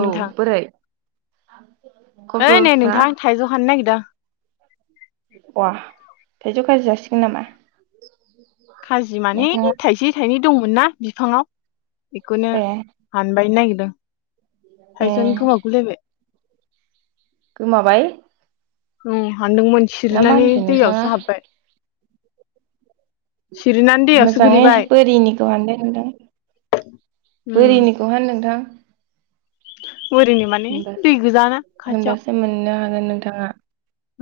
औ बोरै [inaudible] ओइ नै खबरफ्रा? नोंथां थाइजौ हाननो नागिरदों अ थाइजौ खाजि जासिगोन नामा? खाजि माने नोंथाङा थाइसे थाइनै दंमोन ना बिफाङाव बेखौनो ए हानबायनो नागिर दो ए थाइजौआनो गोमागु लायबाय गोमाबाय उ हान्दोंमोन ना मा सिरिनानै होनखो नोंथाङा दैआवसो हाबबाय सिरिनानै दैयावसो मोजाङै गोलैबाय बोरिनिखौ हाननाय नुदों बोरिनिखौ हान नोंथां ओरैनि माने होनबा दै गोजाना खाथियाव गोन नोंथाङा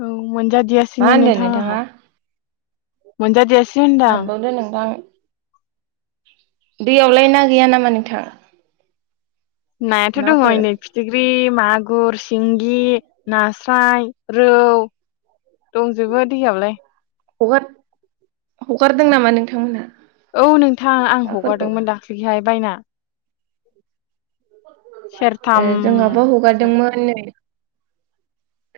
औ मा मोनजादियासिनो होनदों नोंथां आहा नोंथाङा? मोन्जा दिया हानबावदो नोंथां दैयावलाय ना गैया नामा नोंथां नायाथ' दङ नाफोर इनै फिथिख्रि मागुर सिंगि नास्राय रौ दंजोबो दैयावलाय हगार-हगारदों नामा नोंथांमोनहा औ नोंथां आं नाफोरखौ? हगारदोंमोन दाख्लैहाय बायना [inaudible] ए जोंहाबो सेरथामसो हगारदोंमोन नै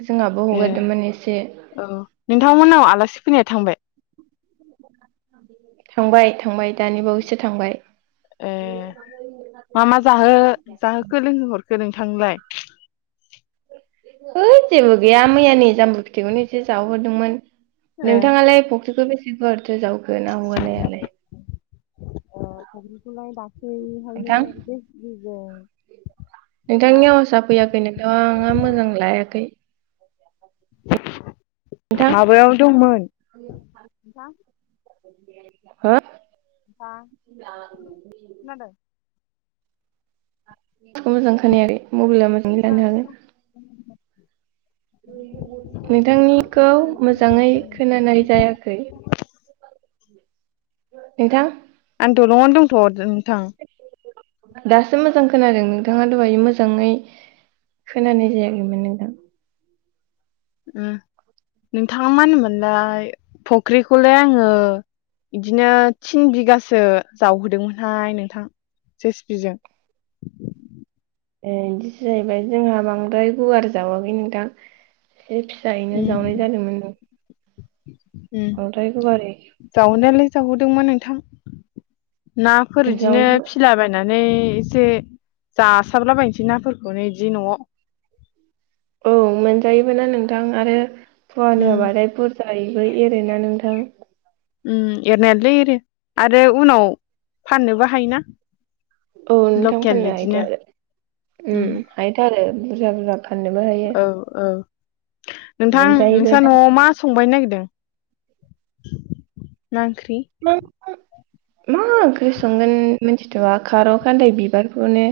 जोंहाबो ए हगारदोंमोन एसे औ नोंथांमोननाव आलासि फैनाया थांबाय थांबाय थांबाय दानि बावैसो थांबाय ए मा मा जाहो जाहोखो लोंहोहरखो नों थांलाय ओद जेबो गैया मैयानि जाम्बु फिथिाइखौनो एसे जाहोहरदोंमोन ए नोंथाङालाय फ ख्रिखो बेसे गुवारथो जावखो ना हगारनायालाय ओ [unintelligible] दा खैहायनो नोंथां [inaudible] [unintelligible] नोंथांनि आवासा फैयाखै नोंथांआ मोजां लायाखै नोंथां [inaudible] माबायाव दंमोन नोथां हो [inaudible] खोनादों [inaudible] मोजां खोनायाखै मबेला [inaudible] लानो हागोन खोनादों नोंथांनिखौ आंनिखौ मोजां मोजाङै लादों खोनानाय नोंथां जायाखै नोंथां [unintelligible] दासो मोजां खोनादों नोंथाङा दहाय मोजाङै खोनानाय जायाखैमोन नोंथां। उम नोंथाङा मा होनोमोनलाय फख्रिखौलाय आङो बिदिनो थिन बिगासो जावहोदोंमोनहाय नोंथां जेसि पिजों। ए इदिसो जाहैबाय जोंहा बांद्राय गुवार जावाखै नोथां। एसे फिसायैनो उम जावनाय जादोंमोन नों उम बांद्राय गुवारै जावनायालाय जावहोदोंमोन नों थां नाफोर इदिनो जावनो फिसिलाबायना नै एसे जासाबलाबायनोसै नाफोरखौनो इदि न'आव। औ मोनजायोबो ना नोंथां आरो फुवान उम होबाथाय [unintelligible] जायैबाय एरो ना नोंथां। उम एरनायालै एरो आरो उनाव फाननोबो हायो ना। औ नोंथां फाननो हायोथ' आरो उम हायोथ' आरो बुरजा बुरजा फाननोबो हायो औ औ। नोंथां मोनजायोबो नोंसा ना न'आव मा संबायनो नागिदों? [inaudible] मा ओंख्रि? मा मा ओंख्रि संगोन मिनथिथ'आ खार' खान्दाय बिबारखौनो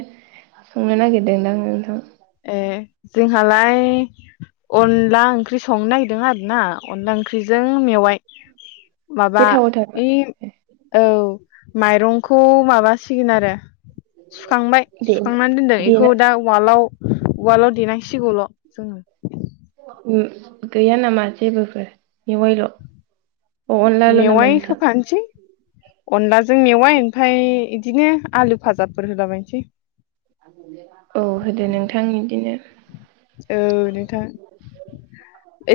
संनो नागिरदों दां नोंथां। ए जोंहालाय अनला ओंख्रि संनो नागिदों आरो ना। अनला ओंख्रिजों मेवाइ। माबा गोथावथार ओइ औ माइरंखौ माबासिगोन आरो सुखांबाय दे सुखांनानै दोनदों इखौ देना दा उवालाव उवालाव देनांसिगौल' जोङो। उम गैया नामा जेबोफोर मेवाइल'। अ अनलाल' नामा मेवाइ नोंथां? होफानोसै अनलाजों मेवाइ ओमफाय इदिनो आलु भाजाफोर होलाबायनोसै। औ होदो नोंथां इदिनो। औ नोंथां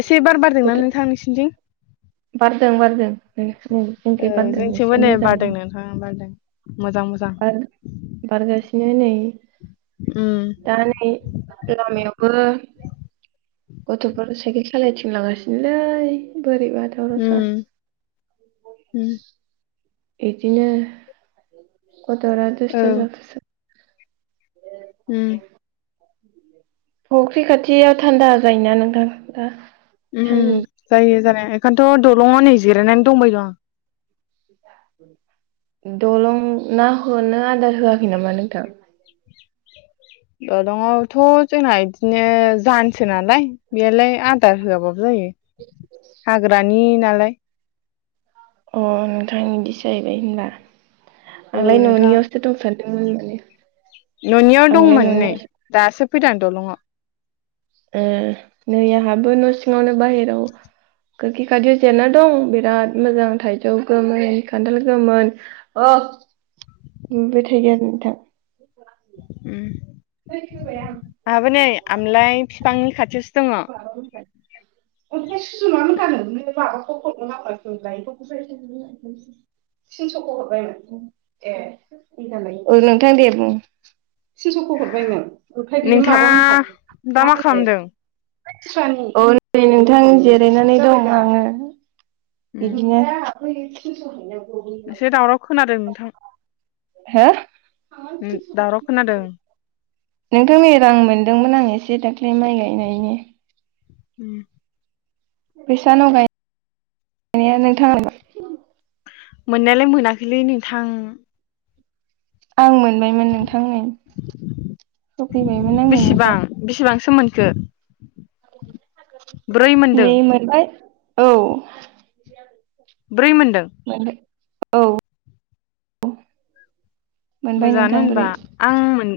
एसे बार बारदों ना बोथोर नोंथां नोंसिनिथिं? बारदों बारदों ओं। ओ जोंथिंबो नै बारदों नोंथां बारदों। मोजां मोजां बार बारगासिनो नै उम दा नै लामायावबो गथ'फोर साइकेल सालायथिंलागासिनोलै। बोरैबा बाथ बाथा। उम उम इदिनो गथरा औ दस्टु जाफुसो उ फख्रि खाथियाव थान्दा जायोना नोंथां दा उ सान्दुं जायो जानाया। बेखायथ' दलङाव नै जिरायनानै दंबाय दं। दलं ना होनो आदार होआखै नामा नोंथां। ओ दलंआवथ' जोंना बिदिनो जानसो नालाय बेलाय आदार होआबाबो जायो हाग्रानि नालाय बाय अ नोंथां बिदिसो जाहैबाय होनबा औ आंलाय नोंथां न'नियावसो दंसानदों दों होननानै न'नियाव दंमोन नै दासो फैदां द'लंङाव ए नै आंहाबो न' सिङावनो बाहेराव गोखैखथियाव जेनना दं बिराद मोजां थाइजौ गोमोन खान्थाल गोमोन अ नुबाय थयो आरो नोंथां। उ बेखेवबाय आं आमलाय बिफांनि खाथियावसो दङ। ओमफ्राय सुजुनानै होन होनानोनो माबाखौ हरनो थिनस'खौ हरबायमोन ए औ नोंथां देर थिनस'खौ हरबायमोन ओमफ्राय नोंथाङा बियो माबा दा मा मोनहानि खालामदों मा होनो [unintelligible] नोंथां जिरायनानै दं आङो। इदिनो थिनस हैनो एसे दावराव खोनादों नोंथां। हो दावराव खोनादों। नोंथां नै रां मोनदोंमोन आं एसे दाख्लै माइ गायनायनि। उम बैसानाव गायनाया नोंथांङा मोन मोननायालाय मोनाखैलै नै थां आं मोन मोनबायमोन नोंथांनै होफैबायमोन आंनो नोंथां। सोमोनखो मोनदों नै मोनबाय। औ। ब्रै मोनदों मोनबाय। औ औ। मोजाङानो होनबा आं मोन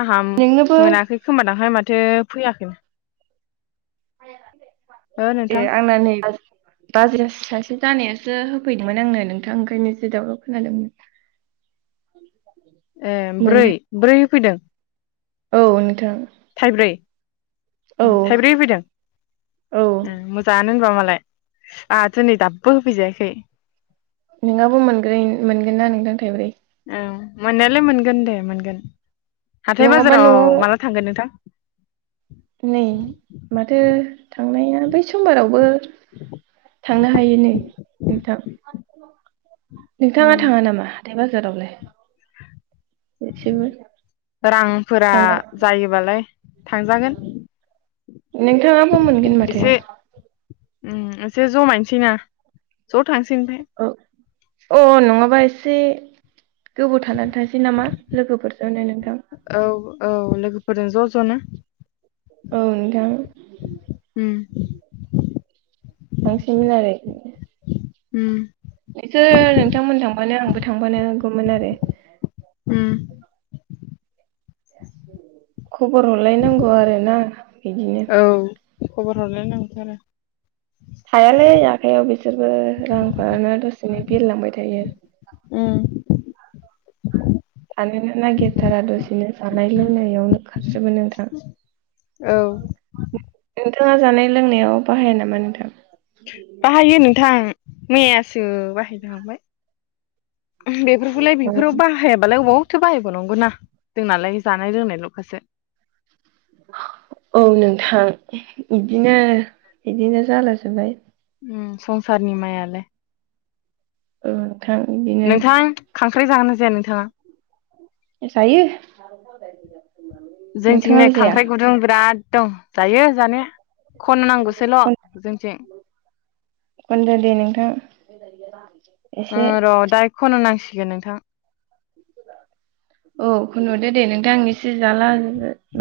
आहा नोंनोबो मोनाखै खोमादांहाय माथो फैयाखै। ओ [unintelligible] ए नोंथां आंना नै बाजारस सासे जानायासो होफैदोंमोन आंनो नोंथां ओंखायनोसो दावराव खोनादोंमोन। ए ब्रै मोनबाय ब्रै फैदों। औ नोंथां। थाइब्रै। औ थाइब्रै होफैदों औ ओम मोजाङा नोग' मालाय आहासो नै दाबो होफैजायाखै। नोंहाबो मोनग्रै मोनगोना नोंथां थाइब्रै। औ मोननायालाय मोनगोन दे मोनगोन। हाथाय नङाबा बाजाराव न'आव माला थांगोन नोंथां? नै माथो थांनाया बै समबारावबो थांनो हायो नै नोंथां। नोंथाङा उम थाङा नामा? हाथाय बाजाराव लाय। रांफोरा थांनो जायोबालाय थांजागोन। नोंथाङाबो मोनगोन माथो। एसे उम एसे जमायनसै ना। ज' थांसै ओमफाय। औ अ नङाबा एसे गोबाव थानानै थांसै नामा? लोगोफोरजोंनो नोंथां। औ औ लोगोफोरजों ज' ज'नो। औ नोंथां। उम। थांसैमोन आरो। उम। नोंसोर नोंथांमोन थां माने आंबो थांफानो हागौमोन आरो उम खबर हरलायनांगौ आरो ना बिदिनो औ खबर हरलाय नांगौ थ आरो थायालै आखाइयाव बिसोरबो रांफोरानो दसेनो बिरलांबाय थायो उम थानोनो नागिरथारा दसेनो जानाय लोंनायावनो खारजोबो नोंथां औ नोंथाङा जानाय लोंनायाव बाहाया नामा नोंथां बाहायो नोंथां मैयासो बाहायनो हांबाय बेफोरखौलाय बेफोराव बाहायाबालाय अबाव थो बाहायबाव नंगौना जोंनालाय जानाय लोंनायल'खासो औ नोंथां बिदिनो बिदिनो जाला जोबबाय उम संसारनि माइयालाय औ बिदिनो नोंथां खांख्राय जागोना जाया नोंथाङा जायो जोंथिं नै नोंथाङालाय जाया खांख्राइ गुदुं बिराद दं जायो जानाया खन नांगौसोल' खन जोंथिं या दा र' दा खन नांसिग गोन नोंथां औ खुनोदे दे नोंथां आं इ एसे जाला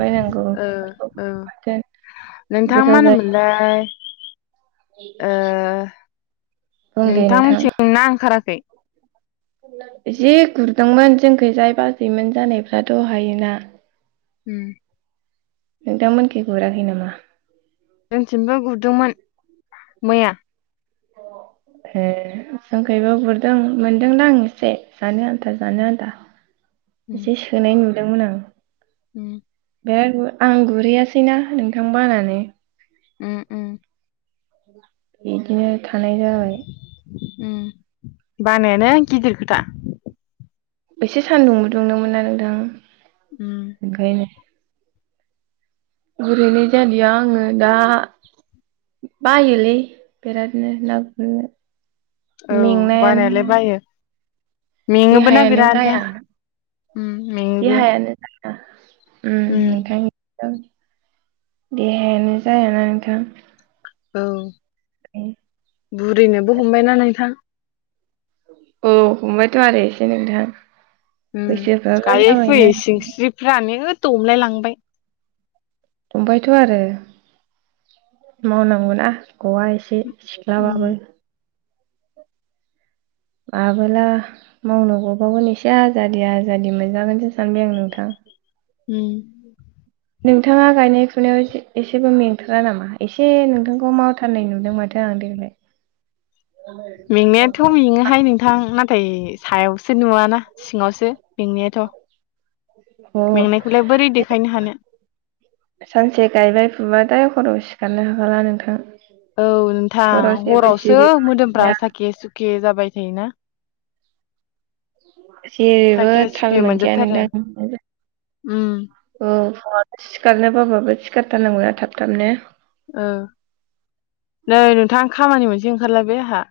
बायनांगौ ओ बेफोरखौ औ बाथोन नोंथां मा गोथाव जायो होनोमोनलाय ओ बुं दे नोंथां मोनथि ना ओंखाराखै जि गुरदोंमोन जोंख जाय बाजैमोन जानायफ्राथ' दहायो ना हम नोंथांमोनख गुराखै नामा जोंथिमबो गुरदोंमोन मैया ए जोंखैबा गुरदों मोनदोंनाा आं एसे जानो आन्था जानो आन्था उम एसे सोनाय दोंमोन आं उम बिराद आं गुरहैयासैना नोंथां बानानै उम उम बिदिनो थानाय जाबाय बानायानो गिदिर खोथा एसे सान्दुंबो दुंदोंमोन ना नोंथां? उम गायनाय गुरहैनाय जादिया आङो दा बायोलै बिरादनो ना गुरनो। औ मेंनायानो बानायालाय बायो। मेङोबोना देहायानो बिरादनो। जाया उम मेङोबो देहायानो। उम नोंथां। देहायानो जायाना नोंथां। औ। बुरिनोबो हमबायना नोंथां। औ हमबायथ' आरो एसे नोंथां। उम बैसोफ्राबो गायो जाबायना फुयै सिंनस्रिफानो दमलाय लांबाय। दंबायथ' आरो मावनांगौना गआ एसे। [inaudible] उम माबोला मावनो गबावगोन एसे आजादि आजादि मोनजागोनसो सानबाय आं नोंथां। उम। नोंथाङा गायनाय फुनायाव एसेबो मेंथारा नामा एसे नोंथांखौ मावथारनाय नुदों माथो आं देग्लाय। मेंनायाथ' मेङोहाय नोंथां नाथाय। सायावसो नुवाना सिङावसो मेंनायाथ'। मेंनायखौलाय बोरै देखायनो हानो सानसे गायबाय फुबाय दा सिखारनो हाला नोंथां। औ सराव नोंथां जेबो हरावसो सिरि मोदोमफ्रा साखे सुखे जाबाय थायोना। [inaudible] जेरैबो साखे थाल सुखे मोनखाया मोनजोबथारो नोंथां उम औ। सिखारनोबाबाबो सिखारथारनांगौना थाब थाबनो। औ नै नोंथां। खामानि मोनसे ओंखारलायबाय आंहा।